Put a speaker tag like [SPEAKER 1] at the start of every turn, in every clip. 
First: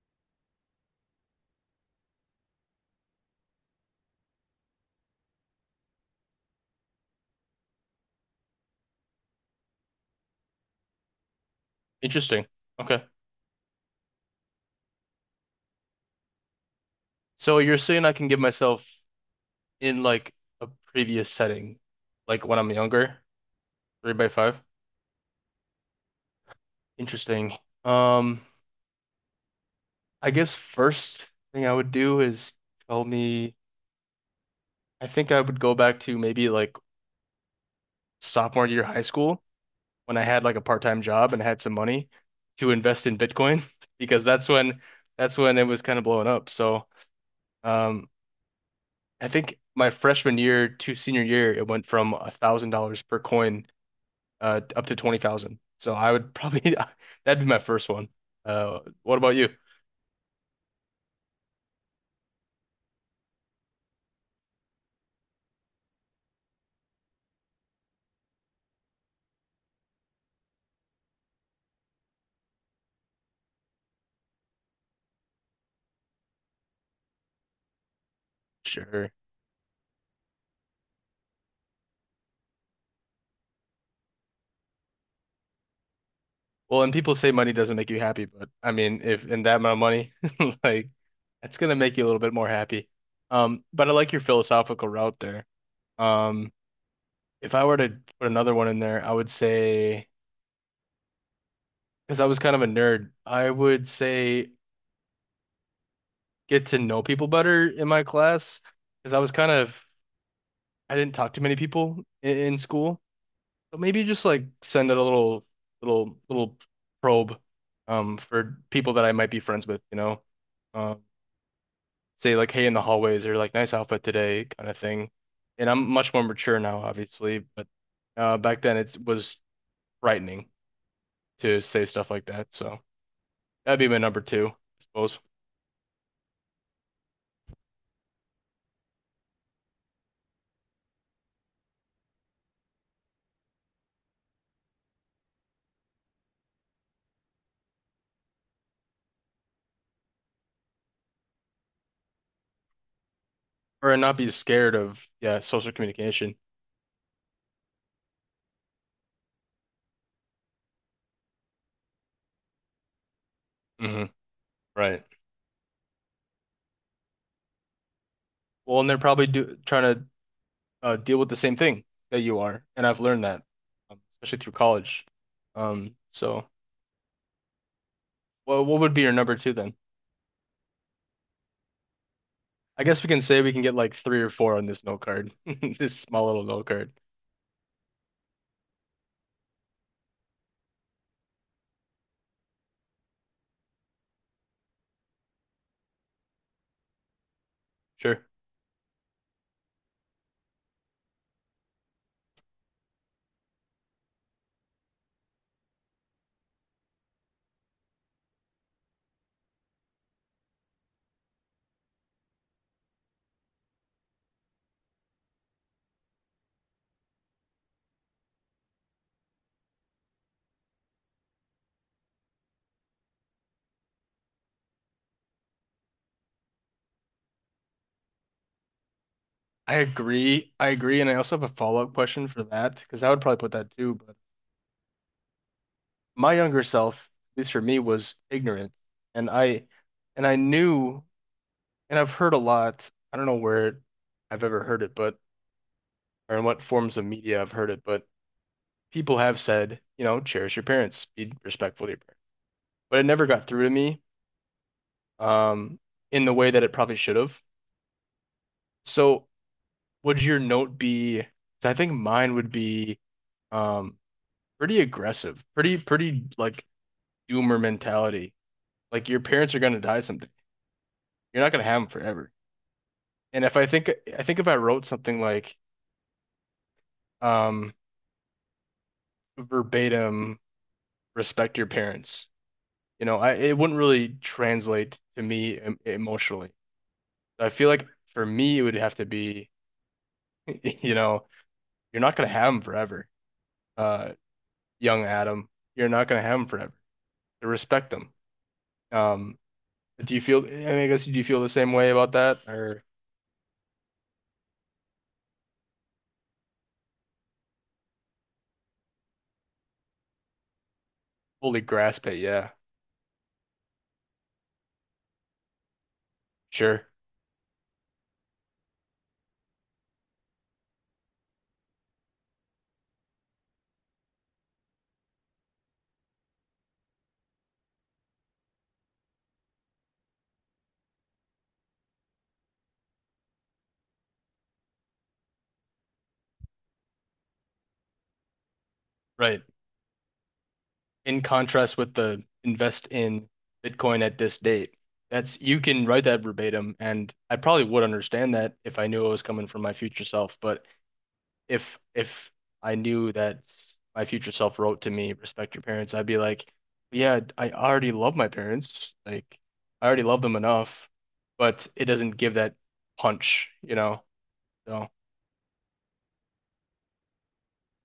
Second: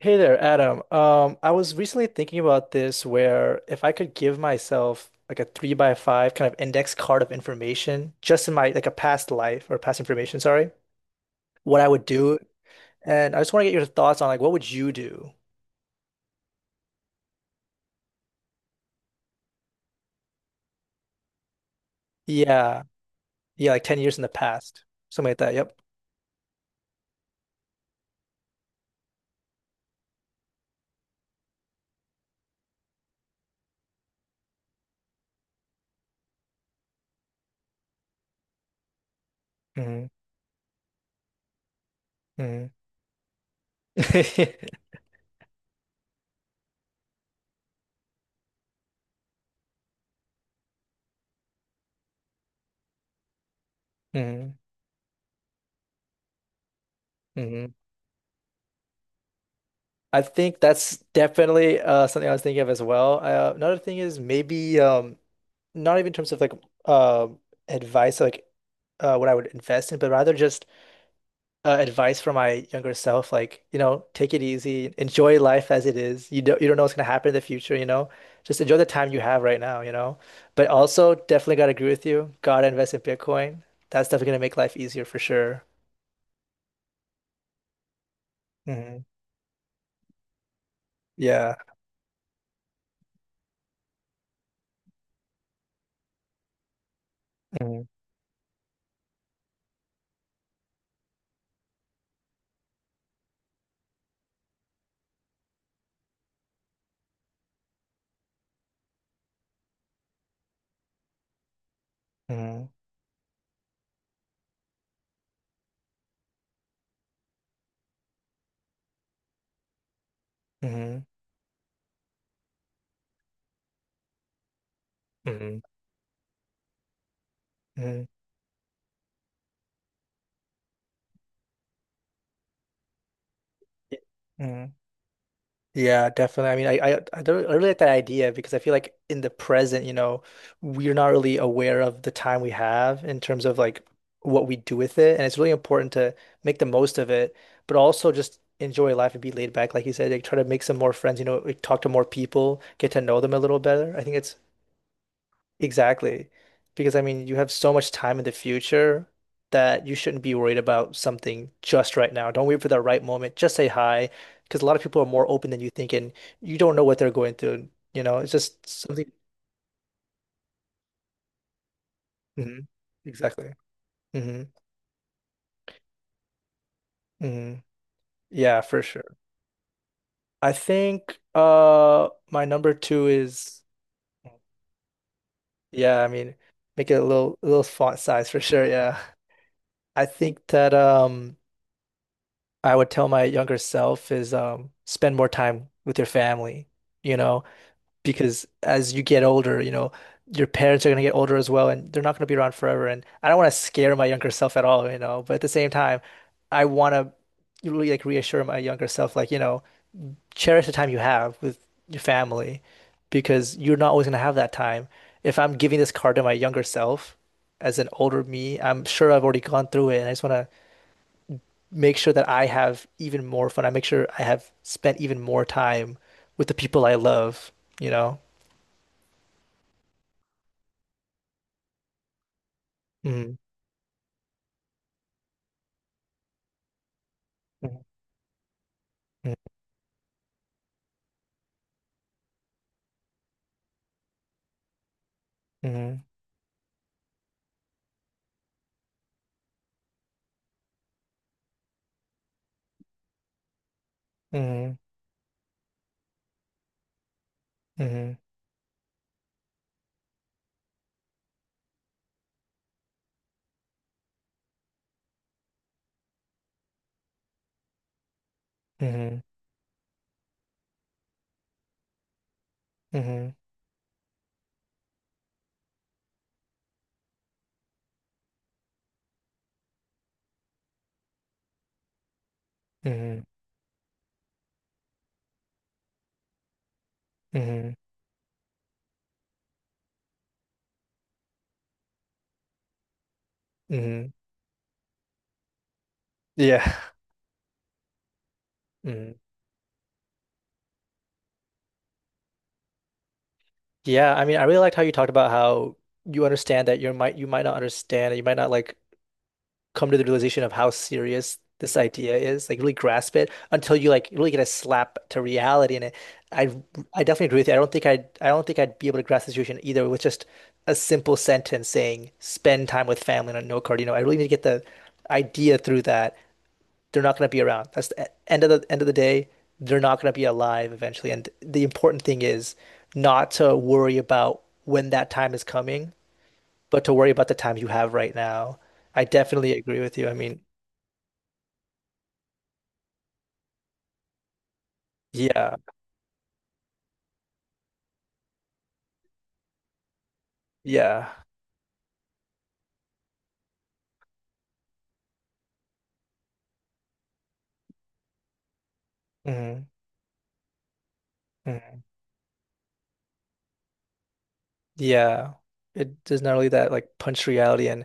[SPEAKER 1] Hey there, Adam. I was recently thinking about this where if I could give myself like a three by five kind of index card of information just in my like a past life or past information, sorry, what I would do.
[SPEAKER 2] Interesting. Okay.
[SPEAKER 1] And I just want to get your thoughts on like what would you do?
[SPEAKER 2] So you're saying I can give myself in like a previous setting, like when I'm
[SPEAKER 1] Yeah.
[SPEAKER 2] younger,
[SPEAKER 1] Yeah, like 10
[SPEAKER 2] three
[SPEAKER 1] years in
[SPEAKER 2] by
[SPEAKER 1] the
[SPEAKER 2] five.
[SPEAKER 1] past. Something like that. Yep.
[SPEAKER 2] Interesting. Um, I guess first thing I would do is tell me, I think I would go back to maybe like sophomore year high school
[SPEAKER 1] Hmm.
[SPEAKER 2] when I had like a part-time job and had some money
[SPEAKER 1] Hmm.
[SPEAKER 2] to invest in Bitcoin because that's when it was kind of blowing up. Um, I think my freshman year to senior year, it went from $1,000 per coin
[SPEAKER 1] hmm.
[SPEAKER 2] up to 20,000. So I would probably that'd be my
[SPEAKER 1] Hmm.
[SPEAKER 2] first one. Uh, what about you?
[SPEAKER 1] I think that's definitely something I was thinking of as well. Another thing is maybe not even in terms of like um advice, like what I would invest in, but rather just advice for my younger self. Like, you know, take it easy, enjoy life as it is. You don't know what's gonna happen in the future, you know. Just enjoy the
[SPEAKER 2] Sure.
[SPEAKER 1] time you have right now, you know. But also, definitely gotta agree with you. Gotta invest in Bitcoin. That's definitely gonna make life easier for sure.
[SPEAKER 2] Well, and people say money doesn't make you happy, but I mean,
[SPEAKER 1] Hmm.
[SPEAKER 2] if in that amount of money, like
[SPEAKER 1] Yeah.
[SPEAKER 2] that's gonna make you a little bit more happy. But I like your philosophical route there. Um, if I were to put another one in there, I would say because I was kind of a nerd, I would say get to know people better in my class because I was kind of I didn't talk to many people in
[SPEAKER 1] Mm,
[SPEAKER 2] school. But maybe just like send it a little probe for people that I might be friends with, you know.
[SPEAKER 1] mm,
[SPEAKER 2] Um, say like hey in the hallways or like nice outfit today kind of thing.
[SPEAKER 1] mm,
[SPEAKER 2] And I'm much more mature now, obviously, but
[SPEAKER 1] mm,
[SPEAKER 2] uh, back then it was frightening to say stuff like that. So that'd be my number two,
[SPEAKER 1] mm.
[SPEAKER 2] I suppose.
[SPEAKER 1] Yeah, definitely. I mean, I don't, I really like that idea because I feel like in the present, you know, we're not really aware of the time we have in terms of like what we do with it. And it's really important to make the most of it, but also just enjoy life and be laid back. Like you said, like try to make some more friends, you know, like, talk to more people, get to know them a little better.
[SPEAKER 2] Or
[SPEAKER 1] I think
[SPEAKER 2] not be
[SPEAKER 1] it's
[SPEAKER 2] scared of, yeah, social
[SPEAKER 1] exactly.
[SPEAKER 2] communication.
[SPEAKER 1] Because I mean, you have so much time in the future that you shouldn't be worried about something just right now. Don't wait for the right moment. Just say
[SPEAKER 2] Hmm.
[SPEAKER 1] hi. Because a lot of people
[SPEAKER 2] Right.
[SPEAKER 1] are more open than you think, and you don't know what they're going through. You know, it's just
[SPEAKER 2] Well, and they're
[SPEAKER 1] something.
[SPEAKER 2] probably do trying to deal with the same thing that you
[SPEAKER 1] Hmm.
[SPEAKER 2] are, and I've learned that,
[SPEAKER 1] Exactly.
[SPEAKER 2] especially
[SPEAKER 1] Hmm.
[SPEAKER 2] through college. So,
[SPEAKER 1] Hmm. Yeah,
[SPEAKER 2] well, what
[SPEAKER 1] for
[SPEAKER 2] would be your
[SPEAKER 1] sure.
[SPEAKER 2] number two then?
[SPEAKER 1] I think my number
[SPEAKER 2] I guess
[SPEAKER 1] two
[SPEAKER 2] we can say we
[SPEAKER 1] is
[SPEAKER 2] can get like three or four on this note card, this
[SPEAKER 1] yeah, I
[SPEAKER 2] small
[SPEAKER 1] mean,
[SPEAKER 2] little note
[SPEAKER 1] make
[SPEAKER 2] card.
[SPEAKER 1] it a little font size for sure. Yeah. I think that I would tell my younger self is spend more time with your family, you know,
[SPEAKER 2] Sure.
[SPEAKER 1] because as you get older, you know, your parents are going to get older as well, and they're not going to be around forever. And I don't want to scare my younger self at all, you know, but at the same time, I want to really like reassure my younger self, like, you know, cherish the time you have with your family because you're not always going to have that time. If I'm giving this card to my younger self as an older me, I'm sure I've already gone through it, and I just want to make sure that I have even more fun. I make sure I have spent even more time with the people I love, you know?
[SPEAKER 2] I agree. I agree, and I also have a follow-up question for that because I would
[SPEAKER 1] Mm,
[SPEAKER 2] probably put that too. But my younger self, at least for me, was ignorant, and
[SPEAKER 1] mm,
[SPEAKER 2] I, and I knew, and I've heard a lot. I don't know where I've ever heard it, but
[SPEAKER 1] mm,
[SPEAKER 2] or in what forms of media I've heard it, but people have said, you know, cherish your parents, be respectful to your parents. But it never got through to me,
[SPEAKER 1] mm,
[SPEAKER 2] um, in the way that it probably should have.
[SPEAKER 1] mm,
[SPEAKER 2] So would your note be, 'cause I think mine would be um, pretty aggressive, pretty like doomer mentality. Like
[SPEAKER 1] mm,
[SPEAKER 2] your parents are gonna die someday. You're not gonna have them forever.
[SPEAKER 1] mm, mm,
[SPEAKER 2] And if I think I think if I wrote something like um, verbatim, respect your parents, you know,
[SPEAKER 1] mm,
[SPEAKER 2] I it wouldn't really translate to me emotionally. I feel
[SPEAKER 1] mm,
[SPEAKER 2] like for me, it would have to be, you know, you're not gonna have him forever,
[SPEAKER 1] mm.
[SPEAKER 2] uh, young Adam. You're not gonna have him forever.
[SPEAKER 1] Yeah.
[SPEAKER 2] So respect him.
[SPEAKER 1] Mm.
[SPEAKER 2] Um, do you feel? I mean, I guess do you feel the same way about that, or
[SPEAKER 1] Yeah, I mean, I really liked how you talked about how you understand that you might not understand, you might not like come to the realization of how serious
[SPEAKER 2] fully
[SPEAKER 1] this
[SPEAKER 2] grasp
[SPEAKER 1] idea
[SPEAKER 2] it?
[SPEAKER 1] is,
[SPEAKER 2] Yeah,
[SPEAKER 1] like really grasp it until you like really get a slap to reality in it. I
[SPEAKER 2] sure,
[SPEAKER 1] I definitely agree with you. I don't think I'd be able to grasp the situation either with just a simple sentence saying spend time with family on a note card. You know, I really need to get the idea through that they're not going to be around. That's the end of the end of the day. They're not going to be alive eventually. And the important thing is not to worry about when that time is coming, but to worry about the time you have right now. I
[SPEAKER 2] right.
[SPEAKER 1] definitely agree with you. I mean,
[SPEAKER 2] In contrast with the invest in Bitcoin at this date, that's
[SPEAKER 1] yeah,
[SPEAKER 2] you can write that verbatim, and I probably would understand that if I knew it was coming from my future self. But
[SPEAKER 1] yeah.
[SPEAKER 2] if I knew that my future self wrote to me, respect your parents, I'd be like, yeah, I already love my parents. Like,
[SPEAKER 1] Hmm.
[SPEAKER 2] I already love them enough, but
[SPEAKER 1] Hmm.
[SPEAKER 2] it doesn't give that punch, you know? So,
[SPEAKER 1] Yeah. It does not really that like punch reality and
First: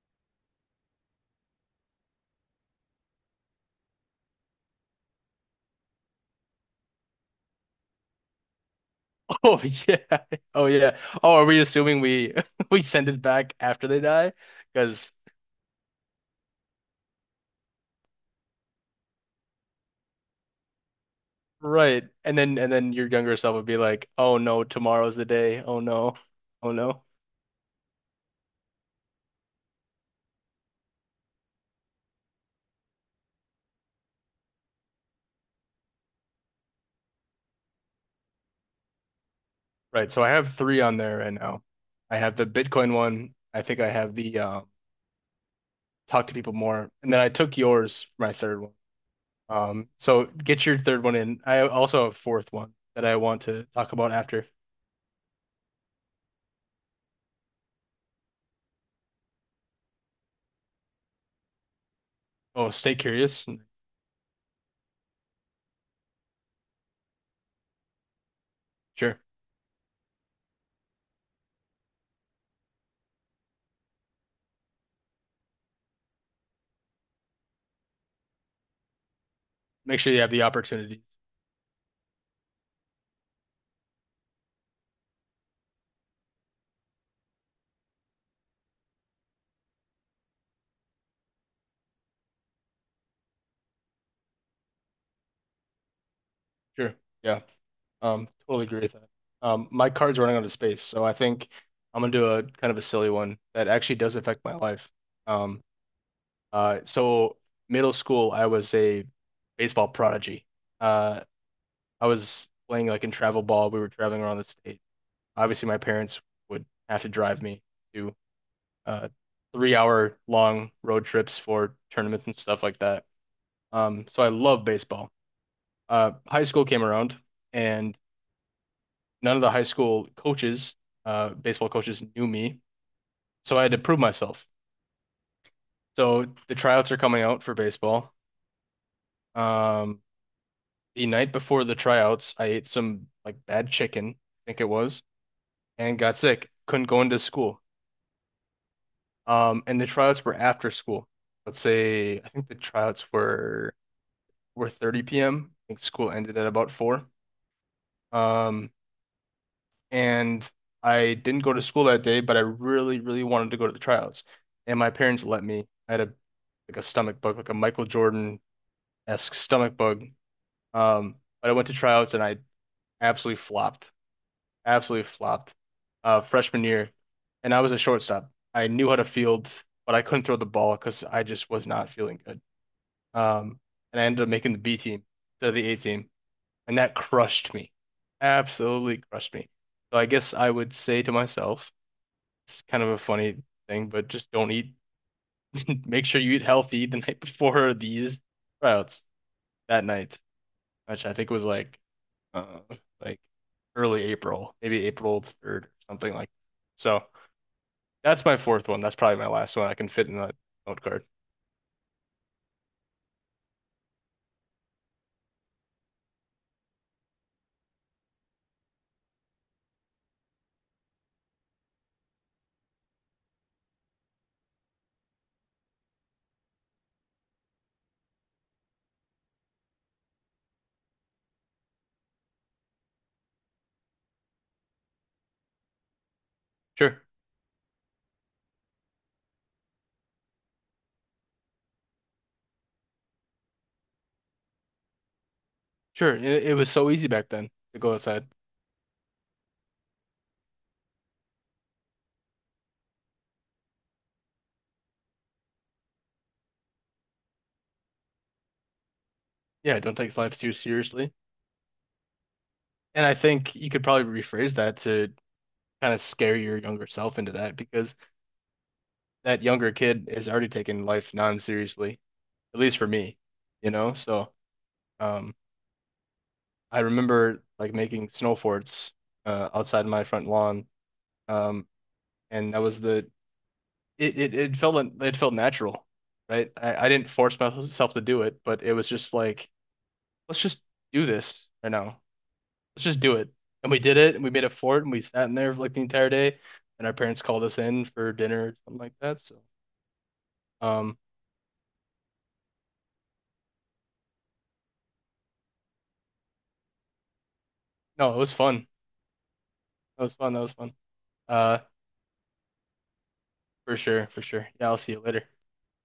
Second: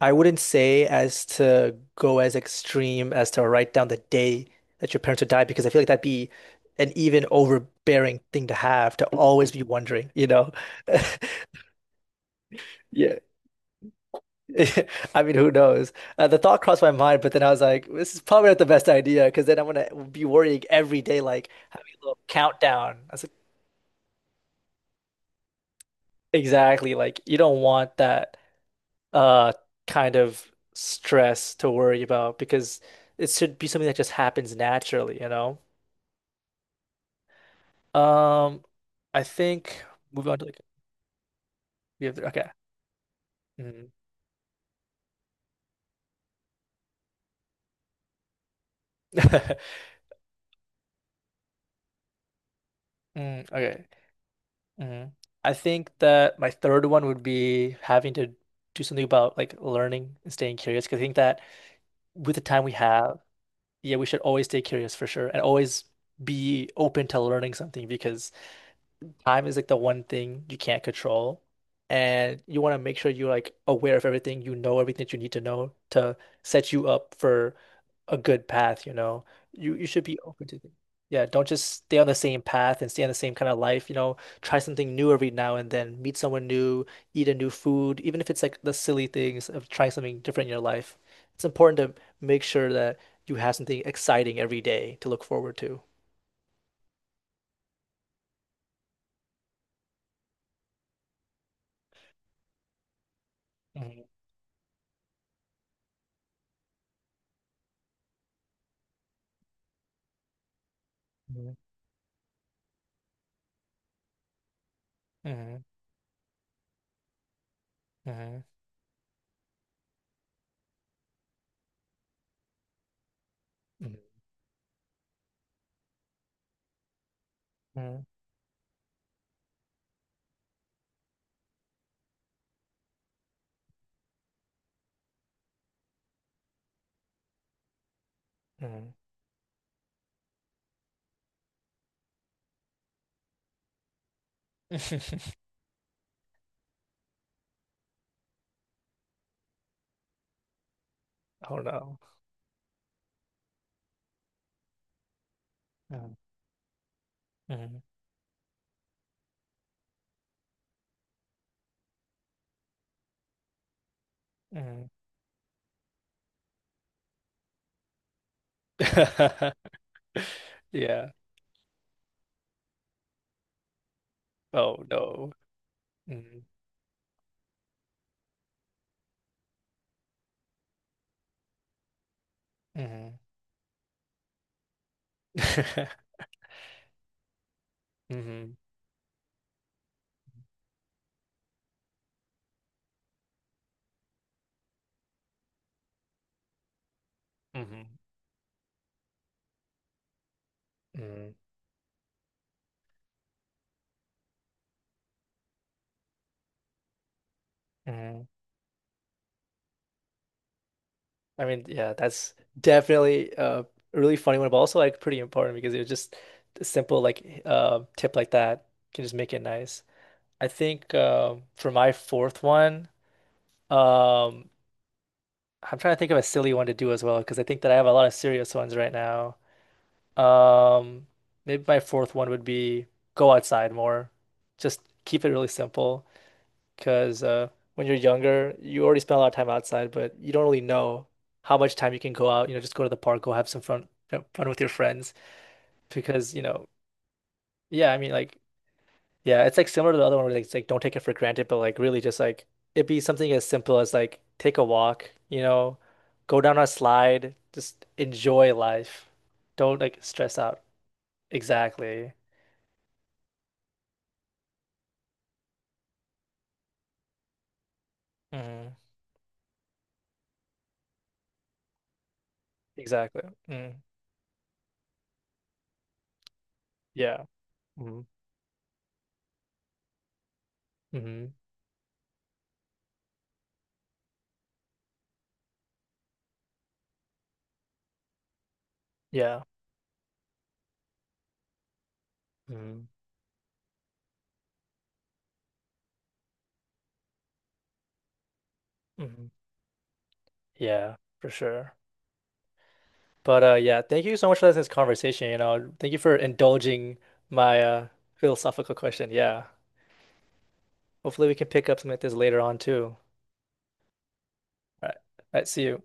[SPEAKER 1] I wouldn't say as to go as extreme as to write down the day that your parents would die because I feel like that'd be an even overbearing thing to have to always
[SPEAKER 2] oh
[SPEAKER 1] be wondering,
[SPEAKER 2] yeah,
[SPEAKER 1] you know?
[SPEAKER 2] oh yeah. Oh, are we assuming we we send
[SPEAKER 1] Yeah.
[SPEAKER 2] it back after they die? Because
[SPEAKER 1] I mean, who knows? The thought crossed my mind, but then I was like, this is probably not the best idea because then I'm gonna be worrying every day, like having a
[SPEAKER 2] right,
[SPEAKER 1] little
[SPEAKER 2] and then
[SPEAKER 1] countdown.
[SPEAKER 2] your
[SPEAKER 1] I was like,
[SPEAKER 2] younger self would be like, oh no, tomorrow's the day. Oh no, oh
[SPEAKER 1] exactly,
[SPEAKER 2] no.
[SPEAKER 1] like you don't want that. uh Kind of stress to worry about because it should be something that just happens naturally, you know? Um, I think
[SPEAKER 2] Right. So I
[SPEAKER 1] moving on to
[SPEAKER 2] have
[SPEAKER 1] like
[SPEAKER 2] three on there right now.
[SPEAKER 1] we have
[SPEAKER 2] I have the
[SPEAKER 1] okay.
[SPEAKER 2] Bitcoin one. I think
[SPEAKER 1] Mm.
[SPEAKER 2] I have the um, talk to people more. And then I took yours, my third one. So get your third one in. I also have a fourth one that I
[SPEAKER 1] Mm,
[SPEAKER 2] want to
[SPEAKER 1] okay.
[SPEAKER 2] talk about after.
[SPEAKER 1] Mm. I think that my third one would be having to do something about like learning and staying curious because I think that with the time
[SPEAKER 2] Oh,
[SPEAKER 1] we
[SPEAKER 2] stay
[SPEAKER 1] have,
[SPEAKER 2] curious.
[SPEAKER 1] yeah, we should always stay curious for sure and always be open to learning something because
[SPEAKER 2] Sure.
[SPEAKER 1] time is like the one thing you can't control, and you want to make sure you're like aware of everything, you know everything that you need to know to set you up for a good path, you know. You
[SPEAKER 2] Make
[SPEAKER 1] should
[SPEAKER 2] sure
[SPEAKER 1] be
[SPEAKER 2] you have the
[SPEAKER 1] open to things.
[SPEAKER 2] opportunity.
[SPEAKER 1] Yeah, don't just stay on the same path and stay on the same kind of life, you know. Try something new every now and then, meet someone new, eat a new food, even if it's like the silly things of trying something different in your life. It's important to make sure that you have something exciting every day to look forward to.
[SPEAKER 2] Sure. Yeah. Totally agree with that. My card's running out of space, so I think I'm gonna do a kind of a silly one that actually
[SPEAKER 1] Mhm,
[SPEAKER 2] does affect my life. Um, so middle school, I was a baseball prodigy. Uh,
[SPEAKER 1] mhm,
[SPEAKER 2] I was playing like in travel ball. We were traveling around the state.
[SPEAKER 1] mhm,
[SPEAKER 2] Obviously my parents would have to drive me to
[SPEAKER 1] mhm,
[SPEAKER 2] uh, 3 hour long road trips for tournaments and stuff like that.
[SPEAKER 1] mhm,
[SPEAKER 2] So I love baseball. High school came around, and
[SPEAKER 1] mhm.
[SPEAKER 2] none of the high school coaches, baseball coaches, knew me, so I had to prove myself. So the tryouts are coming out for baseball.
[SPEAKER 1] 음.
[SPEAKER 2] Um, the night before the tryouts, I ate some like bad chicken, I think it was, and got sick. Couldn't go into school. And the tryouts were after school.
[SPEAKER 1] Oh
[SPEAKER 2] Let's
[SPEAKER 1] no.
[SPEAKER 2] say I think the tryouts were 30 p.m. I think school
[SPEAKER 1] Mm,
[SPEAKER 2] ended at about four.
[SPEAKER 1] mm,
[SPEAKER 2] Um, and I didn't go to school that day, but I really, really wanted to go to the tryouts. And
[SPEAKER 1] mm.
[SPEAKER 2] my parents let me. I had a like a stomach bug, like a Michael Jordan-esque stomach bug.
[SPEAKER 1] Yeah.
[SPEAKER 2] Um, but I went to tryouts and I absolutely flopped.
[SPEAKER 1] Oh
[SPEAKER 2] Absolutely
[SPEAKER 1] no.
[SPEAKER 2] flopped.
[SPEAKER 1] Mm,
[SPEAKER 2] Freshman year, and I was a shortstop. I knew how to field, but I couldn't throw the ball because I just was not feeling good.
[SPEAKER 1] mm.
[SPEAKER 2] Um, and I ended up making the B team instead of the A team. And that crushed me.
[SPEAKER 1] Mhm,
[SPEAKER 2] Absolutely crushed me. So I guess I would say to myself, it's kind of a funny thing, but just don't eat. Make sure you eat healthy the night before
[SPEAKER 1] mhm,
[SPEAKER 2] these tryouts that night, which I think
[SPEAKER 1] mm,
[SPEAKER 2] was uh, like early April, maybe April 3rd or something like that. So that's
[SPEAKER 1] mhm.
[SPEAKER 2] my fourth one. That's probably my last one I can fit in that note card.
[SPEAKER 1] I mean, yeah, that's definitely a really funny one, but also like pretty important because it was just a simple like tip like that can just make it nice. I think for my fourth one, um, I'm trying to think of a silly one to do as well because I think that I have a lot of serious ones right now. Um, Maybe my fourth one would be go outside more. Just keep it really simple
[SPEAKER 2] Sure.
[SPEAKER 1] because when you're younger, you already spend a lot of time outside, but you don't really know how much time you can go out. You know, just go to the park, go have some fun, you know, fun with your friends.
[SPEAKER 2] Sure.
[SPEAKER 1] Because you
[SPEAKER 2] It
[SPEAKER 1] know,
[SPEAKER 2] was so easy back then to
[SPEAKER 1] yeah,
[SPEAKER 2] go
[SPEAKER 1] I mean,
[SPEAKER 2] outside.
[SPEAKER 1] like, yeah, it's like similar to the other one where like, it's like don't take it for granted, but like really just like it'd be something as simple as like take a walk, you know, go down a slide, just enjoy life.
[SPEAKER 2] Yeah,
[SPEAKER 1] Don't
[SPEAKER 2] don't
[SPEAKER 1] like
[SPEAKER 2] take
[SPEAKER 1] stress
[SPEAKER 2] life too
[SPEAKER 1] out.
[SPEAKER 2] seriously.
[SPEAKER 1] Exactly.
[SPEAKER 2] And I think you could probably rephrase that to kind of scare your younger self into that because
[SPEAKER 1] Hmm.
[SPEAKER 2] that younger kid is already taking life non-seriously, at least for me,
[SPEAKER 1] Exactly.
[SPEAKER 2] you
[SPEAKER 1] Mm.
[SPEAKER 2] know? So, um, I
[SPEAKER 1] Yeah.
[SPEAKER 2] remember like
[SPEAKER 1] Mm.
[SPEAKER 2] making snow forts outside my front lawn.
[SPEAKER 1] Hmm.
[SPEAKER 2] Um, and that was the, it felt, it felt natural, right? I didn't force myself to do it, but it was just
[SPEAKER 1] Yeah.
[SPEAKER 2] like, let's just do this right now. Let's
[SPEAKER 1] Mm.
[SPEAKER 2] just do it. And we did it and we made a fort and we sat in there for like the entire day and our parents called us in for dinner or something like that.
[SPEAKER 1] Hmm.
[SPEAKER 2] So
[SPEAKER 1] Yeah,
[SPEAKER 2] um,
[SPEAKER 1] for sure. But yeah, thank you so much for this conversation, you know. Thank you for indulging my
[SPEAKER 2] no, it was fun.
[SPEAKER 1] philosophical question. Yeah.
[SPEAKER 2] That was fun. That was fun.
[SPEAKER 1] Hopefully we can
[SPEAKER 2] Uh,
[SPEAKER 1] pick up some of this later on too.
[SPEAKER 2] for sure, for sure. Yeah, I'll
[SPEAKER 1] All
[SPEAKER 2] see
[SPEAKER 1] right.
[SPEAKER 2] you
[SPEAKER 1] All
[SPEAKER 2] later.
[SPEAKER 1] right, see you.